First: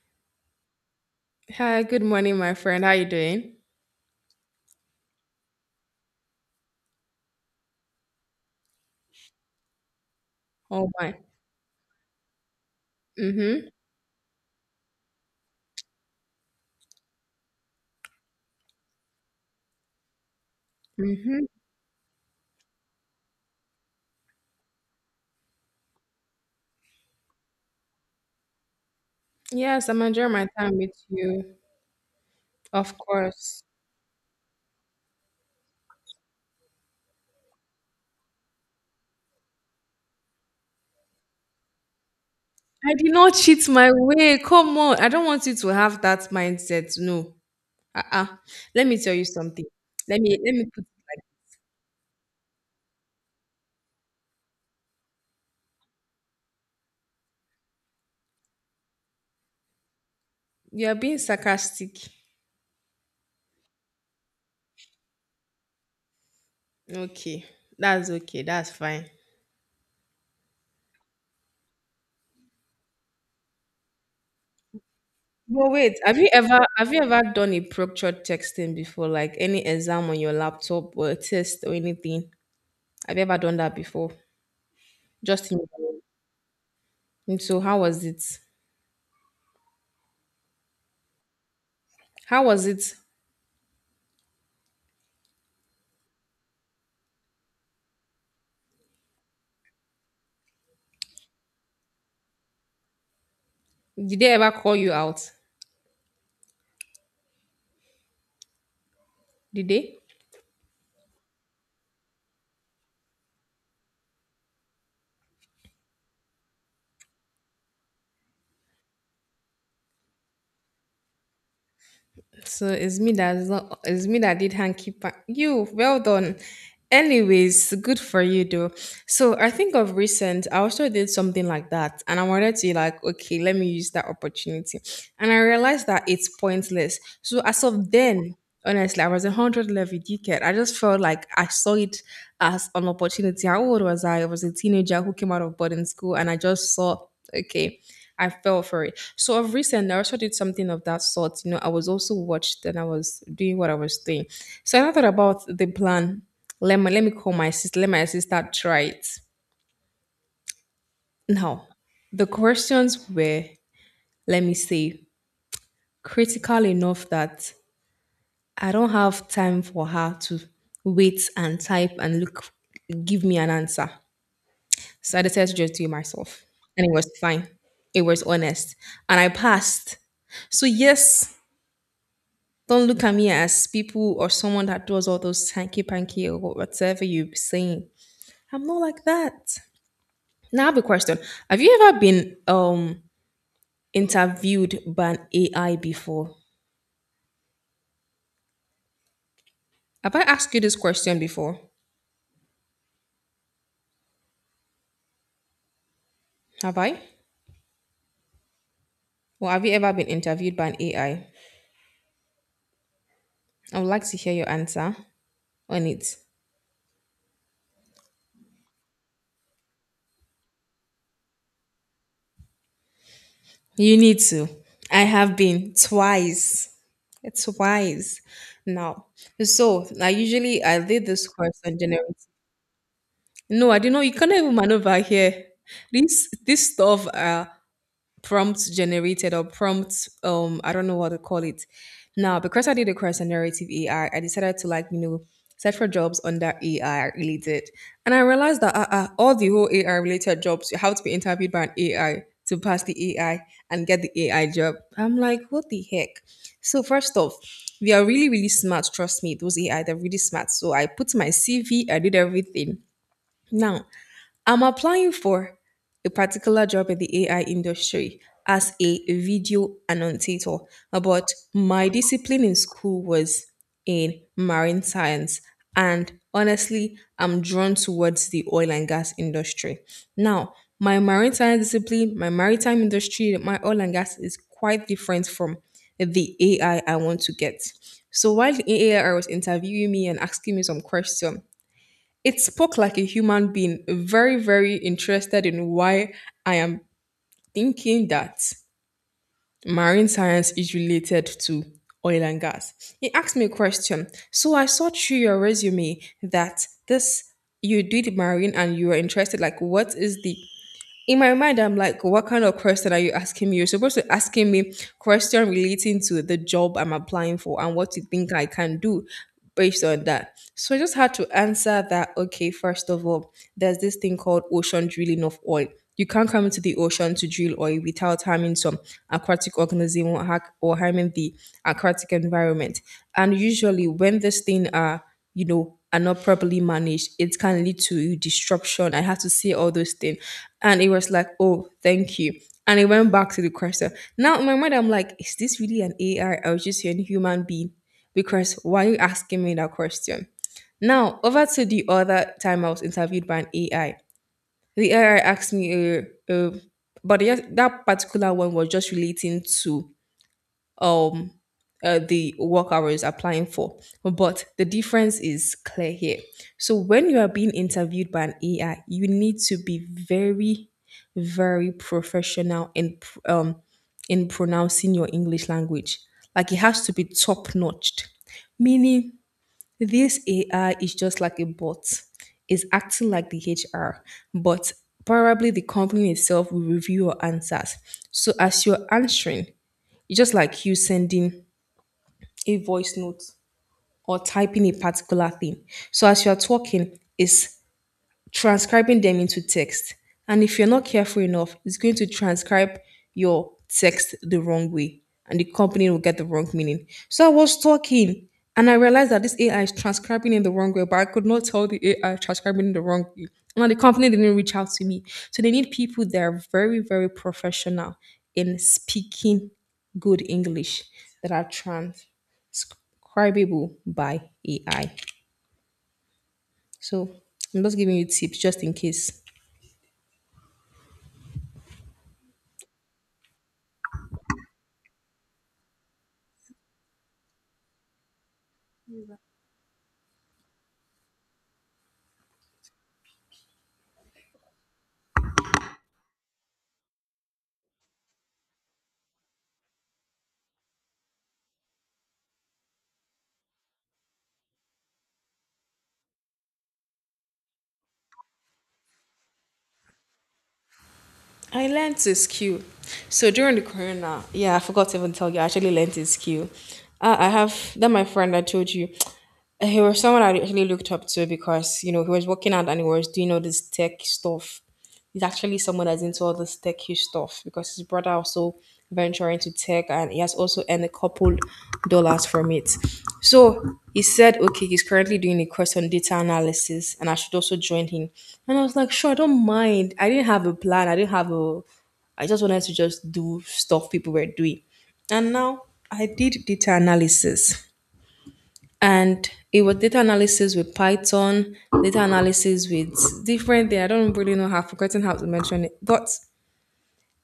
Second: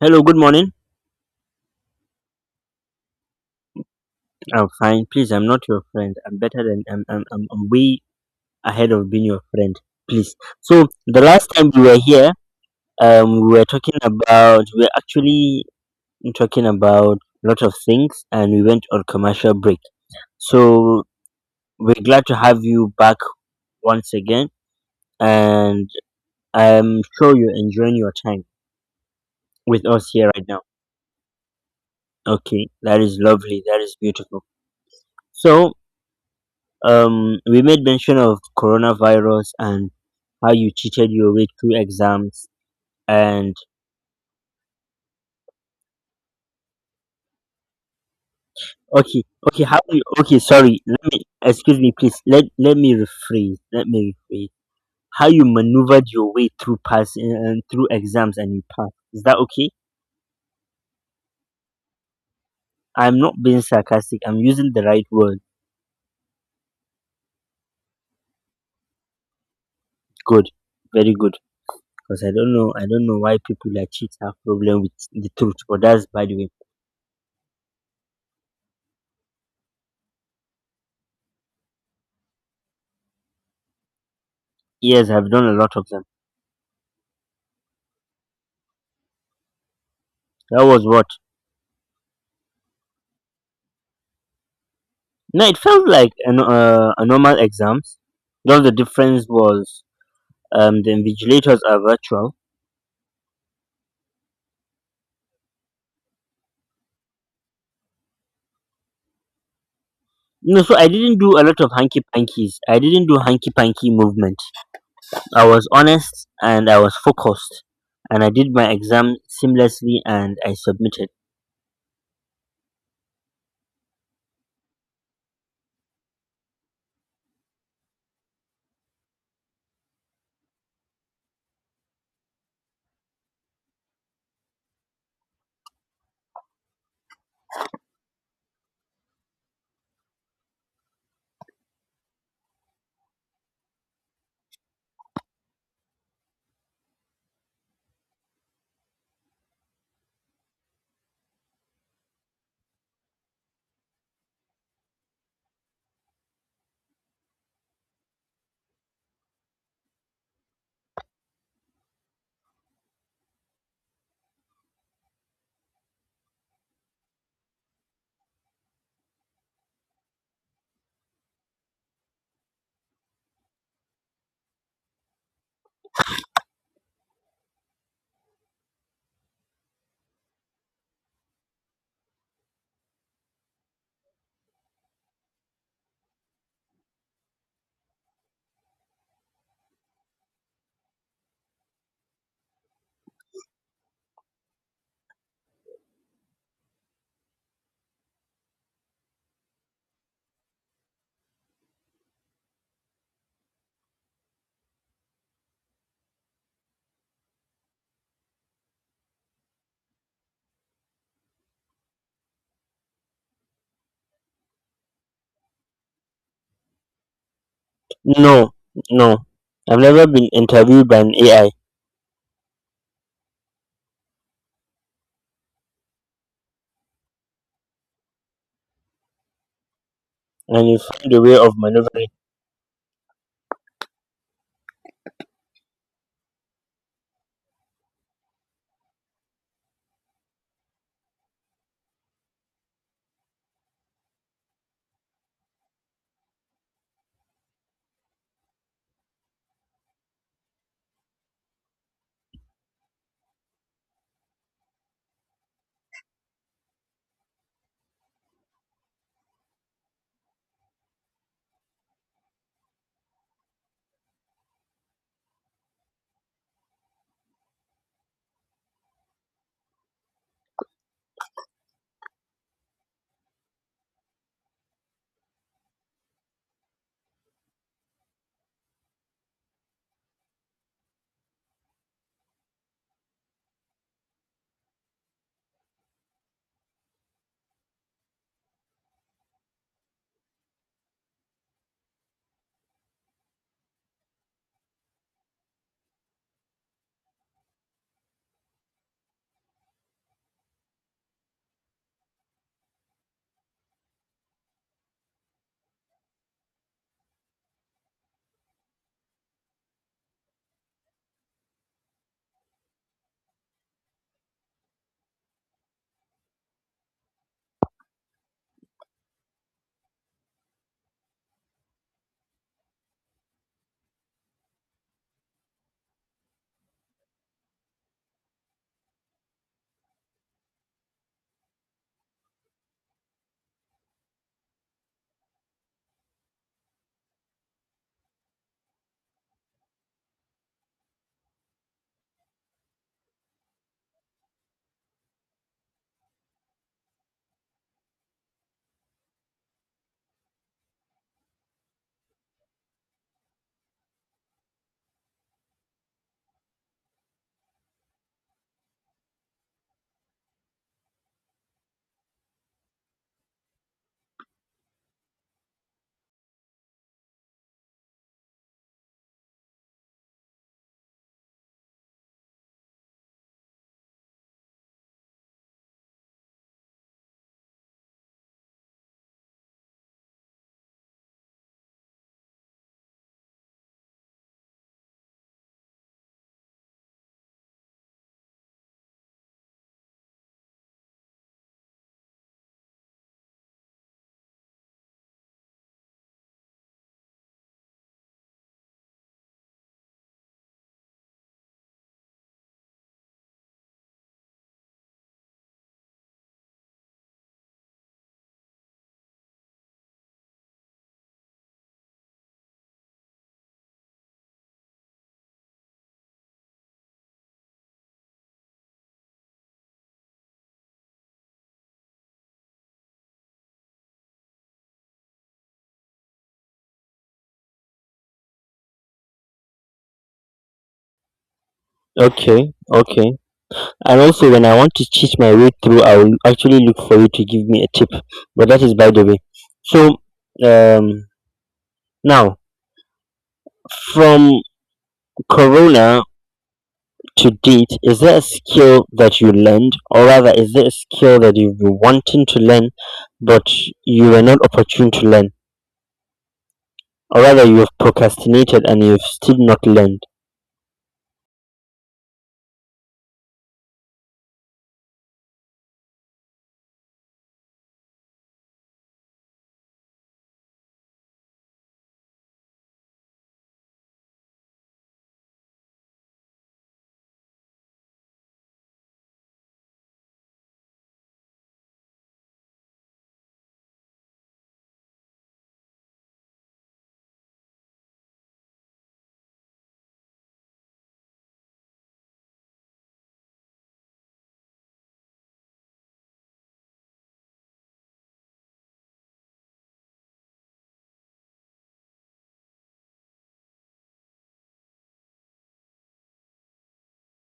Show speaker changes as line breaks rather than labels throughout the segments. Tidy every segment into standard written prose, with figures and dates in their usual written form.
Hello, good morning.
Hi, good morning, my friend. How you doing?
I'm fine. Please, I'm not your friend. I'm better than I'm way ahead of being your friend. Please. So
Oh my.
the last time we were here,
Mm-hmm.
we were actually talking about a lot of things, and we went on commercial break. So
Mm-hmm.
we're glad to have you back once again, and I'm sure you're enjoying your time with
Yes, I'm
us here
enjoying
right
my
now.
time with you.
Okay,
Of
that is lovely.
course.
That is beautiful. So we made mention of coronavirus and how you cheated your way through exams
I did not
and
cheat my way. Come on. I don't want you to have that mindset. No. Uh-uh. Let me tell
okay,
you
okay,
something.
how you
Let me
okay,
let me
sorry,
put
let
it
me
like
excuse me, please, let me rephrase, how you maneuvered your way through passing and through exams, and you passed. Is that okay?
you're being sarcastic.
I'm not being sarcastic, I'm using the right word.
Okay. That's okay. That's fine.
Good, very good. Because I don't know why people like cheats have problem with the truth,
But
but
wait,
that's
have
by
you
the way.
ever have you ever done a proctored texting before, like any exam on your laptop or a test or anything? Have you ever done that before?
Yes, I've done a
Just in
lot of
your.
them.
And so how was it?
That was what?
How was it?
No, it felt like a normal exams. Just the difference was the invigilators are virtual.
Did they ever call you out? Did they?
No, so I didn't do a lot of hanky pankies. I didn't do hanky panky movement. I was honest and I was focused, and I did my exam seamlessly and I submitted.
So it's me that did hanky panky. You, well done. Anyways, good for you though. So I think of recent, I also did something like that, and I wanted to like, okay, let me use that opportunity, and I realized that it's pointless. So as of then, honestly, I was a hundred level dickhead. I just felt like I saw it as an opportunity. How old was I? I was a teenager who came out of boarding school, and I just saw, okay, I fell for it. So of recent, I also did something of that sort. You know, I was also watched and I was doing what I was doing. So I thought about the plan. Let me call my sister. Let my sister try it. Now, the questions were, let me say, critical enough that I don't have time for her to wait and type and look, give me an answer. So I decided to just do it myself, and it was fine. It was honest, and I passed. So yes, don't look at me as people or someone that does all those hanky panky or whatever you be saying. I'm not like that. Now I have a question. Have you ever been interviewed by an AI before? Have I asked you this question before? Have I? Or have you ever been interviewed by an AI? I would like to hear your answer on it.
No, no, I've never been interviewed by an AI,
You need to. I have been twice. Twice. Now, so I usually
and you
I did
find a
this
way of
course on
maneuvering.
generative. No, I don't know. You can't even maneuver here. This stuff are prompt generated or prompt I don't know what to call it. Now because I did a course on narrative AI, I decided to like you know search for jobs under AI related, and I realized that all the whole AI related jobs you have to be interviewed by an AI to pass the AI and get the AI job. I'm like, what the heck? So first off, we are really really smart. Trust me, those AI they're really smart. So I put my CV, I did everything. Now, I'm applying for a particular job in the AI industry as a video annotator, but my discipline in school was in marine science. And honestly, I'm drawn towards the oil and gas industry. Now, my marine science discipline, my maritime industry, my oil and gas is quite different from the AI I want to get. So while the AI was interviewing me and asking me some questions, it spoke like a human being, very, very interested in why I am thinking that marine science is related to oil and gas. He asked me a question. So I saw through your resume that this you did marine and you were interested. Like, what is the in my mind, I'm like, what kind of question are you asking me? You're supposed to asking me question relating to the job I'm applying for and what you think I can do based on that. So I just had to answer that, okay, first of all, there's this thing called ocean drilling of oil. You can't come into the ocean to drill oil without harming some aquatic organism, or harming the aquatic environment. And usually when this thing are, you know, are not properly managed, it can lead to disruption. I had to say all those things. And it was like, oh, thank you. And it went back to the question. Now in my mind, I'm like, is this really an AI? I was just hearing human being. Because why are you asking me that question? Now, over to the other time I was interviewed by an AI. The AI asked me, uh, but yes, that particular one was just relating to um the work hours applying for. But the difference is clear here. So when you are being interviewed by an AI, you need to be very, very professional in in pronouncing your English language. Like it has to be top notched. Meaning this AI is just like a bot. It's acting like the HR, but probably the company itself will review your answers. So as you're answering, it's just like you sending a voice note or typing a particular thing. So as you're talking, it's transcribing them into text. And if you're not careful enough, it's going to transcribe your text the wrong way and the company will get the wrong meaning. So I was talking and I realized that this AI is transcribing in the wrong way, but I could not tell the AI transcribing in the wrong way. And the company didn't reach out to me. So they need people that are very, very professional in speaking good English that are transcribable by AI. So I'm just giving you tips just in case.
Okay, okay. And also when I want to cheat my way through, I will actually look for you to give me a tip. But that is by the way. So, um, now, from Corona to date, is there a skill that you learned, or rather, is there a skill that you've been wanting to learn, but you were not opportune to learn, or rather, you have procrastinated and you've still not learned?
I learned to skew. So during the corona, yeah, I forgot to even tell you, I actually learned to skew. I have that my friend I told you. He was someone I actually looked up to because you know he was working out and he was doing all this tech stuff. He's actually someone that's into all this techy stuff because his brother also venture into tech and he has also earned a couple dollars from it. So he said, okay, he's currently doing a course on data analysis and I should also join him. And I was like, sure, I don't mind. I didn't have a plan. I didn't have a, I just wanted to just do stuff people were doing. And now I did data analysis. And it was data analysis with Python, data analysis with different thing. I don't really know how I've forgotten how to mention it. But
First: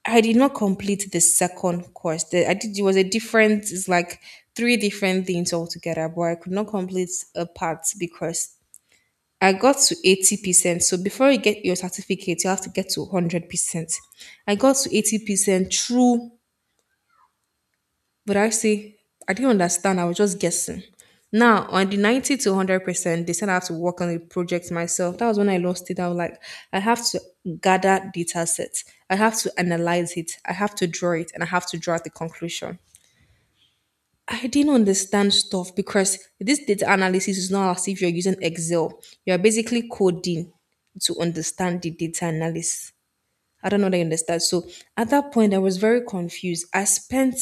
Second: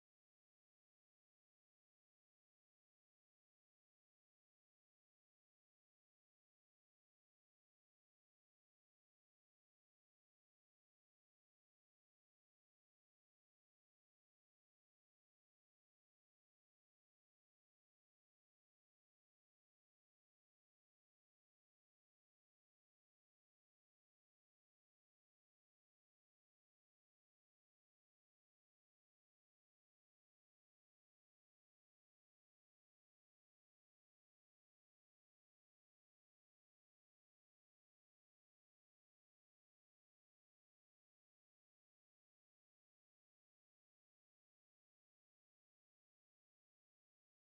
I did not complete the second course. The, I did it was a different, it's like three different things altogether, but I could not complete a part because I got to 80%. So before you get your certificate, you have to get to 100%. I got to 80% through but I see, I didn't understand. I was just guessing. Now, on the 90 to 100%, they said I have to work on a project myself. That was when I lost it. I was like, I have to gather data sets. I have to analyze it. I have to draw it and I have to draw the conclusion. I didn't understand stuff because this data analysis is not as if you're using Excel. You're basically coding to understand the data analysis. I don't know that you understand. So at that point, I was very confused. I spent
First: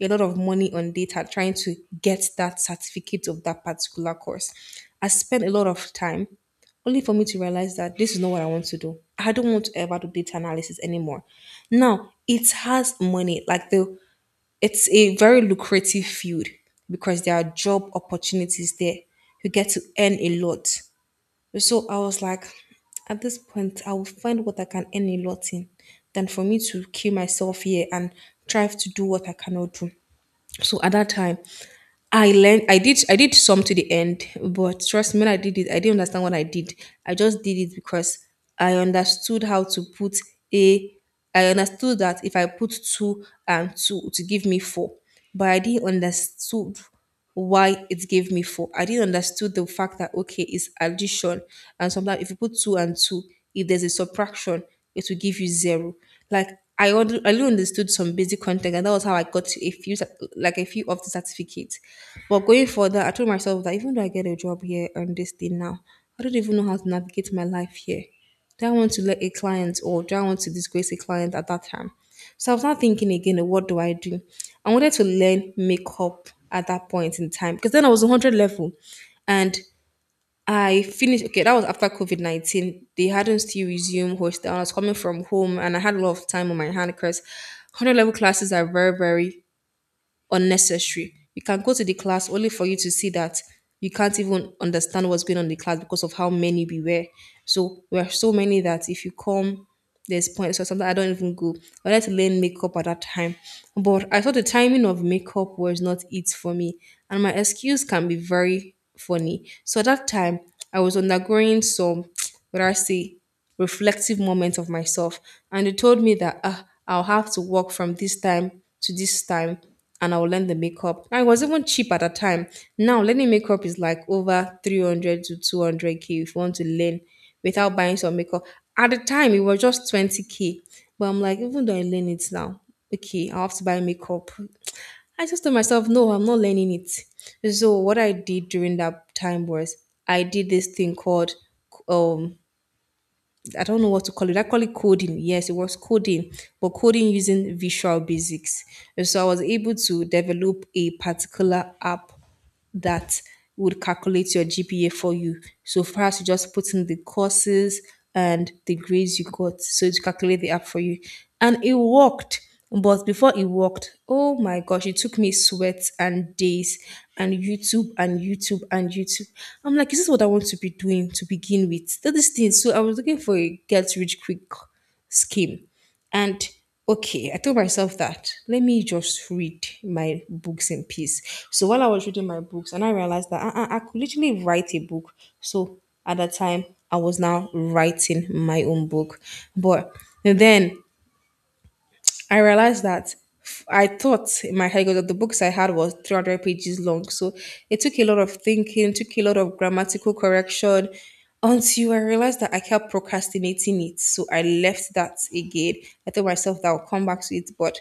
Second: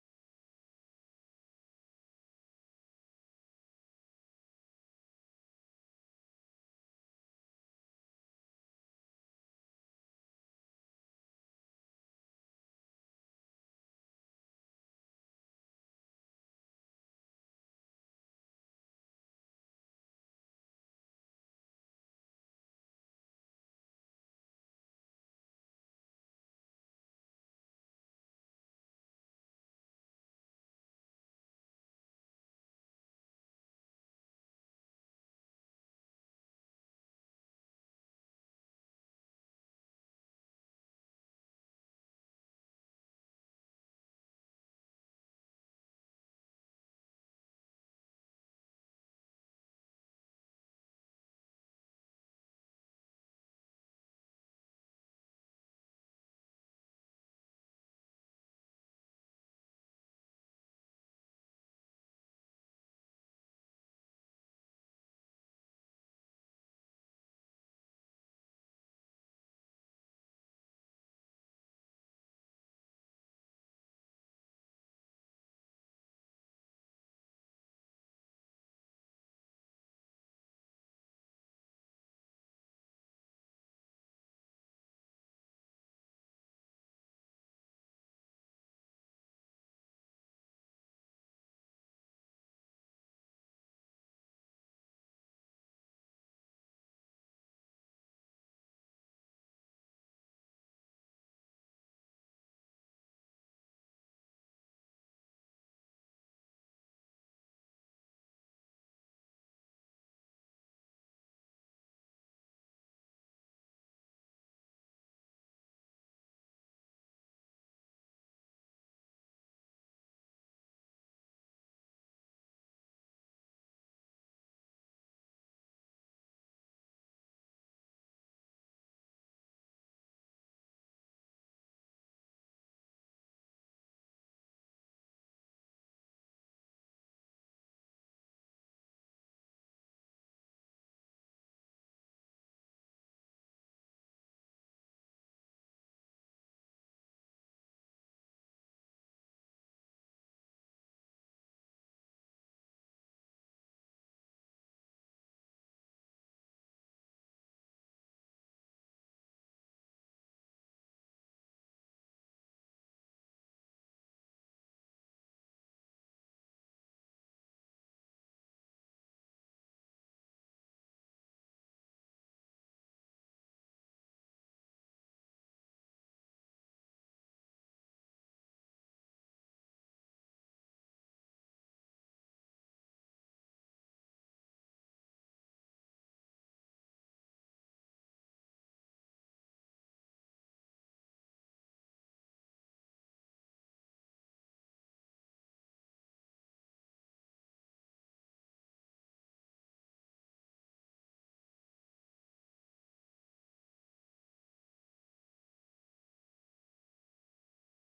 a lot of money on data trying to get that certificate of that particular course. I spent a lot of time only for me to realize that this is not what I want to do. I don't want to ever do data analysis anymore. Now, it has money, like the it's a very lucrative field because there are job opportunities there. You get to earn a lot. So I was like, at this point, I will find what I can earn a lot in than for me to kill myself here and try to do what I cannot do. So at that time, I learned I did some to the end, but trust me, when I did it, I didn't understand what I did. I just did it because I understood how to put a. I understood that if I put two and two to give me four, but I didn't understood why it gave me four. I didn't understood the fact that okay, it's addition, and sometimes if you put two and two, if there's a subtraction, it will give you zero. Like I only understood some basic content, and that was how I got to a few cer- like a few of the certificates. But going further, I told myself that even though I get a job here on this thing now, I don't even know how to navigate my life here. Do I want to let a client or do I want to disgrace a client at that time? So I was not thinking again, what do? I wanted to learn makeup at that point in time because then I was 100 level and I finished. Okay, that was after COVID 19. They hadn't still resumed hostel. I was coming from home and I had a lot of time on my hand because 100 level classes are very, very unnecessary. You can go to the class only for you to see that you can't even understand what's going on in the class because of how many we were. So we are so many that if you come, there's points or something I don't even go. I like to learn makeup at that time. But I thought the timing of makeup was not it for me. And my excuse can be very funny. So at that time I was undergoing some what I say reflective moment of myself. And they told me that ah, I'll have to work from this time to this time and I'll learn the makeup. And it was even cheap at that time. Now, learning makeup is like over 300 to 200k if you want to learn without buying some makeup. At the time, it was just 20k. But I'm like, even though I learn it now, okay, I'll have to buy makeup. I just told myself, no, I'm not learning it. So what I did during that time was I did this thing called um I don't know what to call it. I call it coding. Yes, it was coding, but coding using Visual Basics. And so I was able to develop a particular app that would calculate your GPA for you. So first, you just put in the courses and the grades you got. So it calculate the app for you, and it worked. But before it worked, oh my gosh, it took me sweat and days and YouTube and YouTube and YouTube. I'm like, is this what I want to be doing to begin with? That this thing. So I was looking for a get rich quick scheme. And okay, I told myself that let me just read my books in peace. So while I was reading my books, and I realized that uh-uh, I could literally write a book. So at that time, I was now writing my own book. But then I realized that I thought in my head 'cause the books I had was 300 pages long. So it took a lot of thinking, took a lot of grammatical correction until I realized that I kept procrastinating it. So I left that again. I told myself that I'll come back to it. But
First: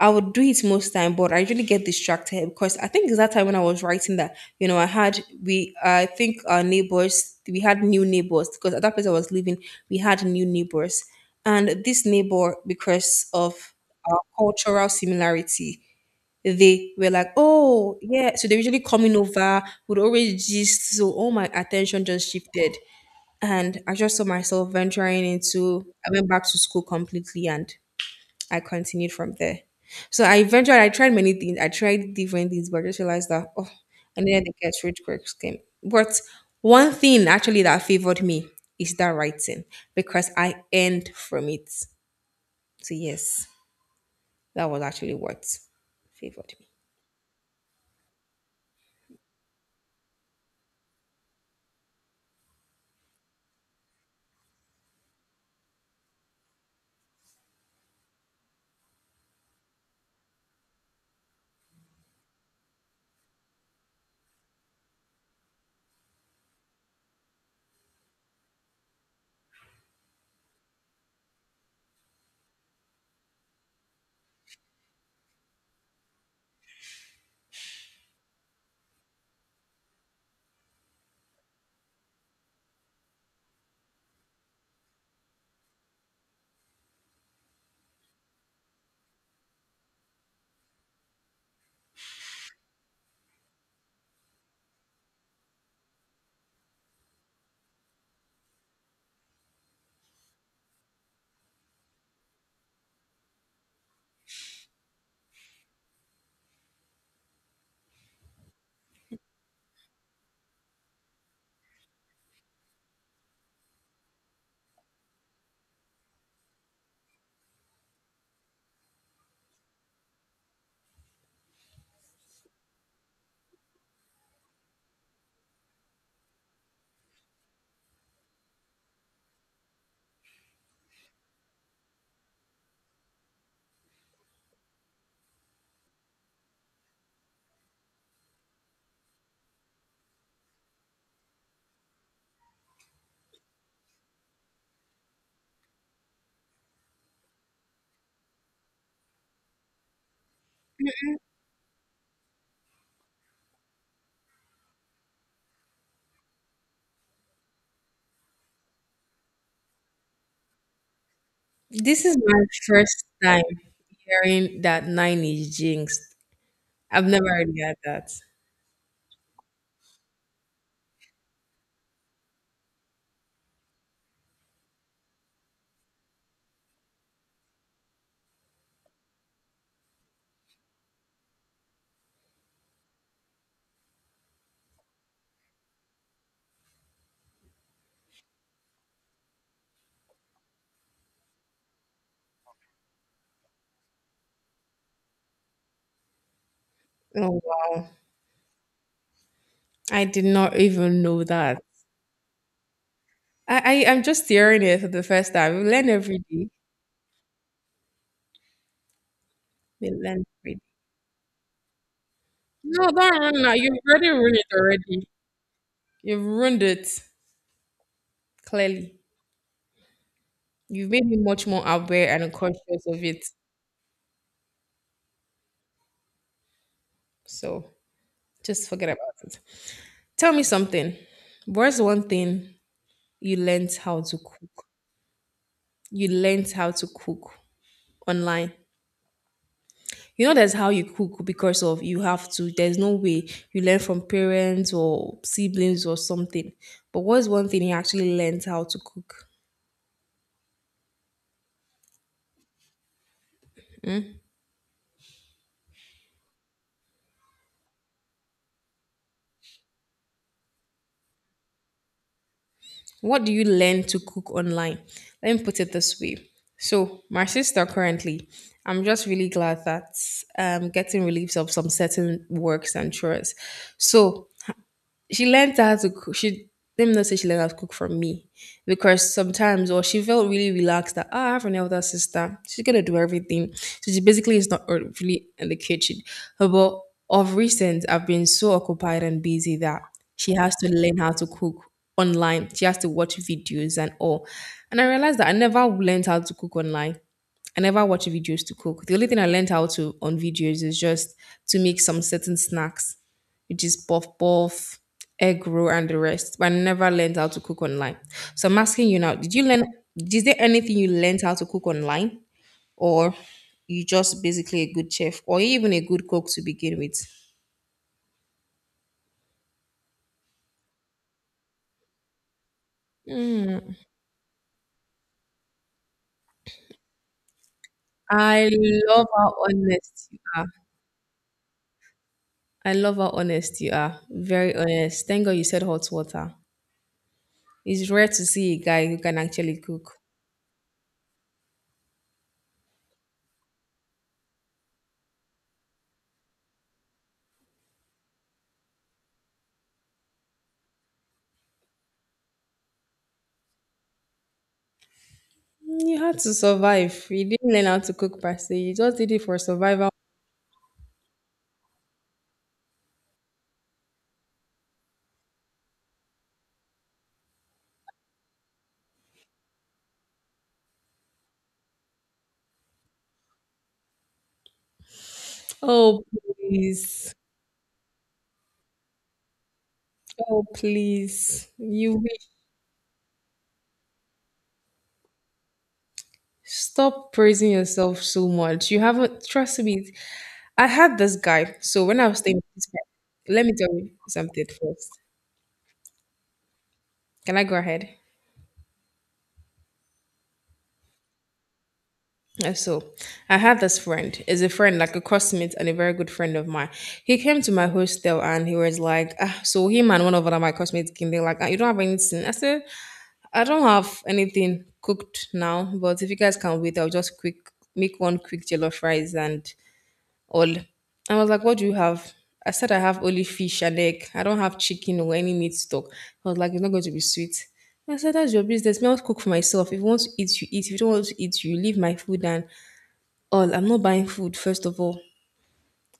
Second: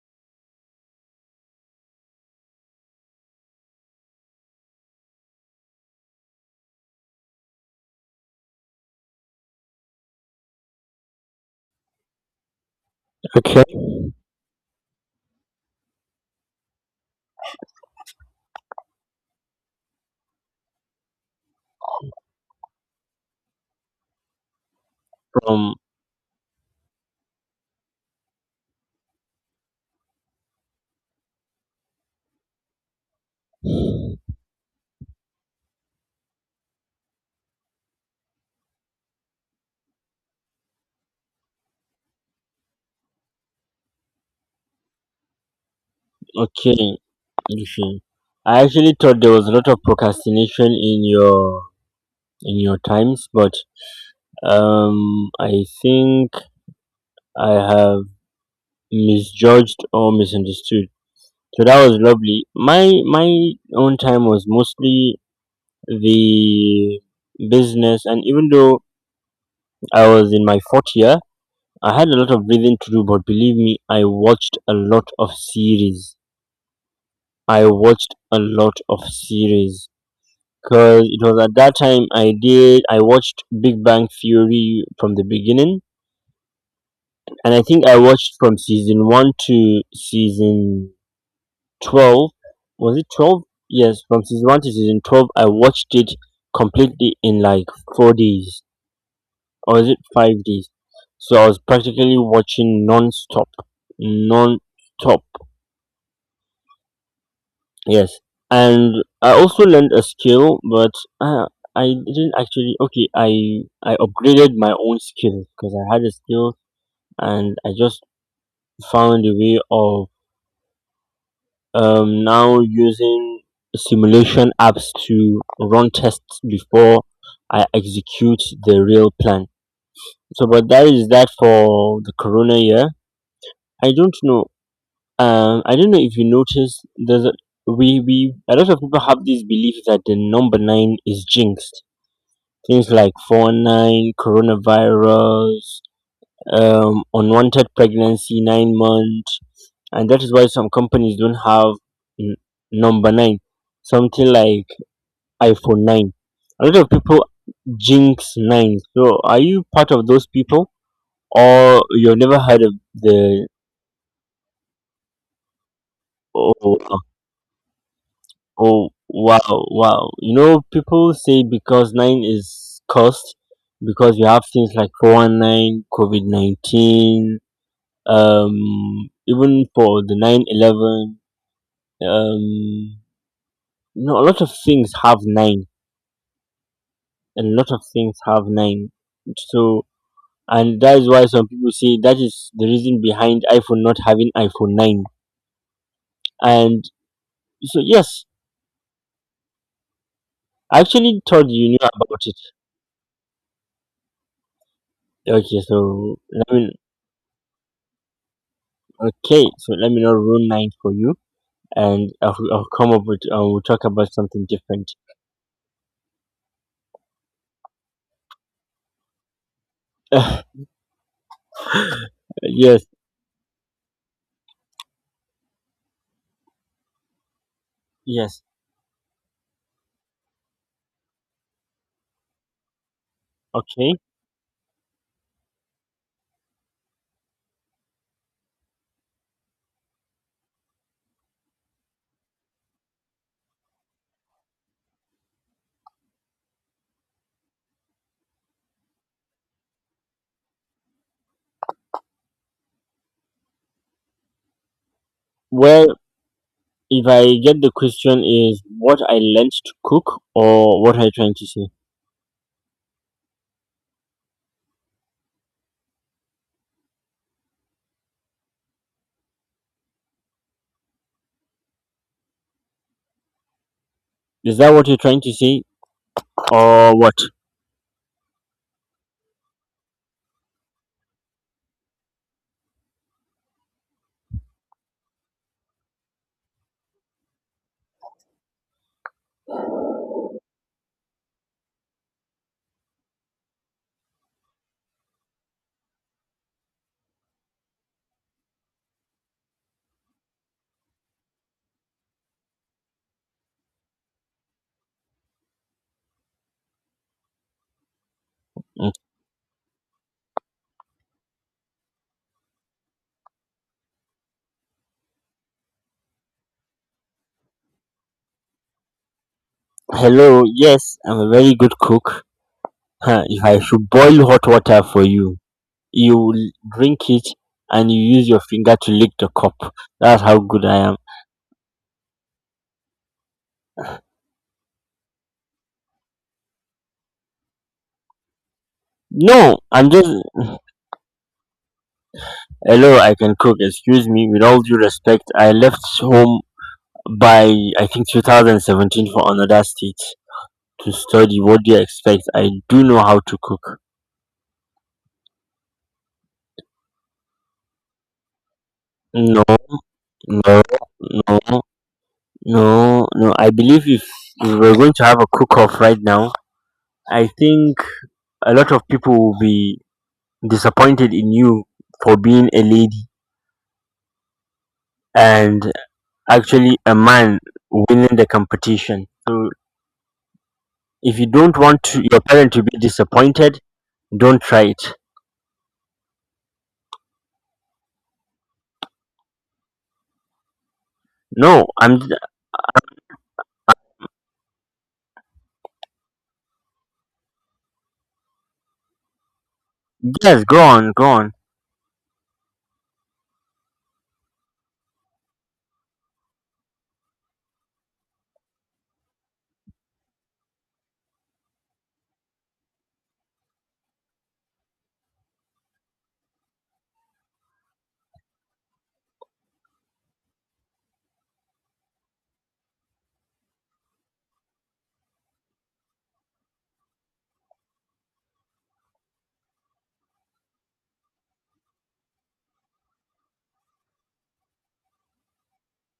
I would do it most time, but I usually get distracted because I think it's that time when I was writing that, you know, I think our neighbors we had new neighbors because at that place I was living, we had new neighbors. And this neighbor, because of
Okay.
our cultural similarity, they were like, Oh, yeah. So they're usually coming over, would always gist. So all my attention just shifted. And I just saw myself venturing
Um.
into I went back to school completely and I continued from there. So I eventually I tried many things. I tried different things, but I just realized that oh, I needed to get rich quick scheme. But one thing actually that favored me is that writing because I earned from it. So yes, that was actually what favored me.
Okay. Ife. I actually thought there was a lot of procrastination in your times, but I think I have misjudged or misunderstood. So that was lovely. My own time was mostly the business, and even though I was in my fourth year, I had a lot of reading to do. But believe me, I watched a lot of series. I watched a lot of series because it was at that time I did. I watched Big Bang Theory from the beginning, and I think I watched from season one to season 12. Was it 12? Yes, from season one to season 12, I watched it completely in like 4 days, or is it 5 days? So I was practically watching non-stop, non-stop. Yes, and I also learned a skill, but uh, I didn't actually. Okay, I upgraded my own skill because I had a skill and I just found a way of now using simulation apps to run tests before I execute the real plan. So, but that is that for the Corona year. I don't know. I don't know if you noticed. There's a, we a lot of people have this belief that the number nine is jinxed. Things like four nine, coronavirus, unwanted pregnancy, 9 months, and that is why some companies don't have n- number nine, something like iPhone 9. A lot of people jinx nine. So, are you part of those people, or
This is
you've never
my
heard of
first time
the?
hearing that nine is jinxed.
Oh, oh,
I've never really heard that.
oh, wow, wow! You know, people say because nine is cursed, because you have things like 419, COVID 19, even for the 9/11, um, a lot of things have nine, a lot of things have nine. So, and that is why some people say that is the reason behind iPhone not having iPhone 9. And
Oh
so
wow.
yes,
I did not
I
even
actually
know
thought
that.
you knew about it.
I'm just hearing it for the first time.
okay
We learn
so
every
let
day.
me okay so let
We
me not
learned
ruin
reading.
nine for you. And I'll
No,
come up
don't
with I
run that.
will
You've
talk
already
about
ruined it
something different.
already. You've ruined it, clearly. You've made me much more aware and
Yes,
conscious of it. So
yes.
just forget about it. Tell me something. What's one thing you learned
Okay,
how to cook? You learned how to cook online. You know, that's how you cook because of you have to. There's no way you learn from parents or siblings or something. But what's one thing you actually learned how to cook?
well, if I get the question is what I learned to cook, or what are you trying to say?
What do you learn to cook online? Let me put it this way. So, my sister currently, I'm just really glad that I'm getting reliefs of some certain works and chores. So,
Is that what you're trying
she
to
learned
say,
how to cook. She let me
or
not
what?
say she learned how to cook from me because sometimes, or she felt really relaxed that "Ah, I have an elder sister. She's gonna do everything." So she basically is not really in the kitchen. But of recent, I've been so occupied and busy that she has to learn how to cook online. She has to watch videos and all. And I realized that I never learned how to cook online. I never watch videos to cook. The only thing I learned how to on videos is just to make some certain snacks which is puff puff, egg roll, and the rest. But I never learned how to cook online. So I'm asking you now: did you learn? Is there anything you learned how to cook online, or you just basically a good chef, or even a good cook to begin with?
Hello, yes, I'm a very good cook. Huh, if I
Mm.
should boil hot water for you, you will drink it and you use your
I
finger to
love
lick the
how
cup.
honest you
That's how
are.
good I am.
I love how honest you are. Very honest. Thank God you said hot water. It's rare to see a guy who can
No,
actually
I'm
cook.
just. Hello, I can cook. Excuse me. With all due respect, I left home by, I think, 2017 for another state to study. What do you expect? I do know how to cook.
Mm, you had to survive. You didn't learn how to cook per se. You just did it for
No,
survival.
no, no, no, no. I believe if we're going to have a cook off right now, I think a lot of people will be disappointed in you for being a lady and
Oh,
actually a
please.
man winning the competition. So
Oh,
if you
please.
don't want
You
to, your
wish-
parent to be disappointed, don't try it.
stop praising yourself so much. You haven't, trust me. I had this guy.
No,
So
I'm
when I was staying with this guy, let me tell you something first. Can I go ahead?
yes, go on, go on.
So I had this friend. Is a friend, like a classmate and a very good friend of mine. He came to my hostel and he was like, ah, so him and one of other my classmates came. They're like, ah, you don't have anything. I said, I don't have anything cooked now, but if you guys can wait, I'll just quick make one quick jollof rice and all. I was like, what do you have? I said I have only fish and egg. I don't have chicken or any meat stock. I was like, it's not going to be sweet. I said, that's your business. Me, I'll cook for myself. If you want to eat, you eat. If you don't want to eat, you leave my food and all. I'm not buying food, first of all.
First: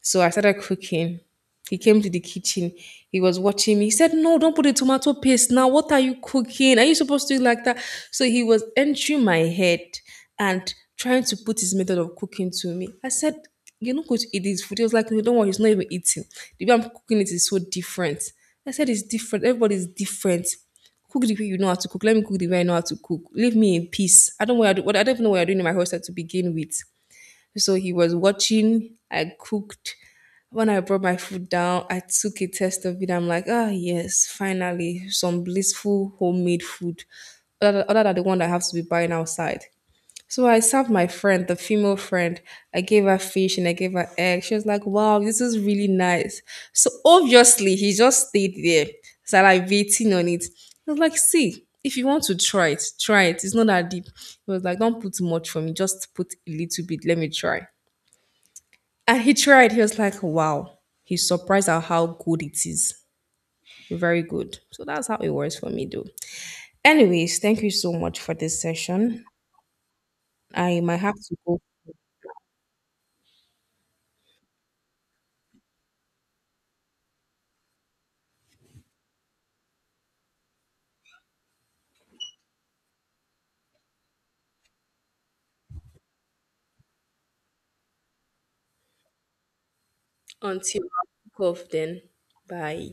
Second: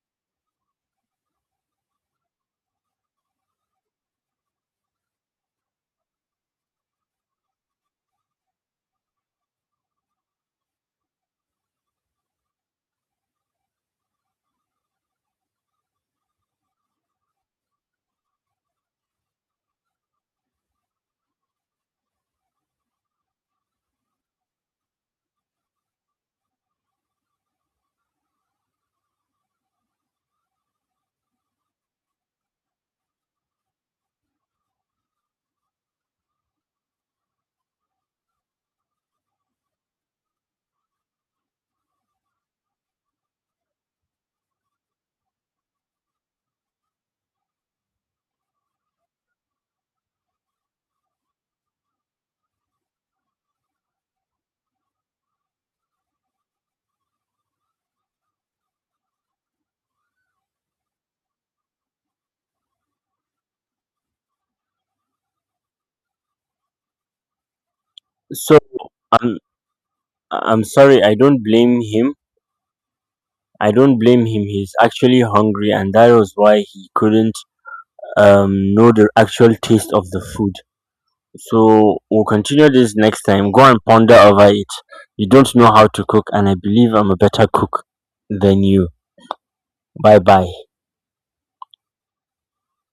So I started cooking. He came to the kitchen. He was watching me. He said, no, don't put the tomato paste now. What are you cooking? Are you supposed to do it like that? So he was entering my head and trying to put his method of cooking to me. I said, you are not going to eat this food. He was like, no, don't worry, he's not even eating. The way I'm cooking it is so different. I said, it's different. Everybody's different. Cook the way you know how to cook. Let me cook the way I know how to cook. Leave me in peace. I don't even know what I'm doing in my house to begin with. So he was watching. I cooked. When I brought my food down, I took a taste of it. I'm like, ah, yes, finally, some blissful homemade food other than the one that I have to be buying outside. So I served my friend, the female friend. I gave her fish and I gave her egg. She was like, wow, this is really nice. So obviously, he just stayed there, salivating on it. I was like, see, if you want to try it, try it. It's not that deep. He was like, don't put too much for me, just put a little bit. Let me try. And he tried. He was like, wow. He's surprised at how good it is. Very good. So that's how it works for me, though. Anyways, thank you so much for
So
this session.
I'm I'm
I might
sorry, I
have to
don't
go
blame him. I don't blame him. He's actually hungry and that was why he couldn't know the actual taste of the food. So we'll continue this next time. Go and ponder over it. You don't know how to cook, and I believe I'm a better cook than you. Bye bye.
until I cough then. Bye.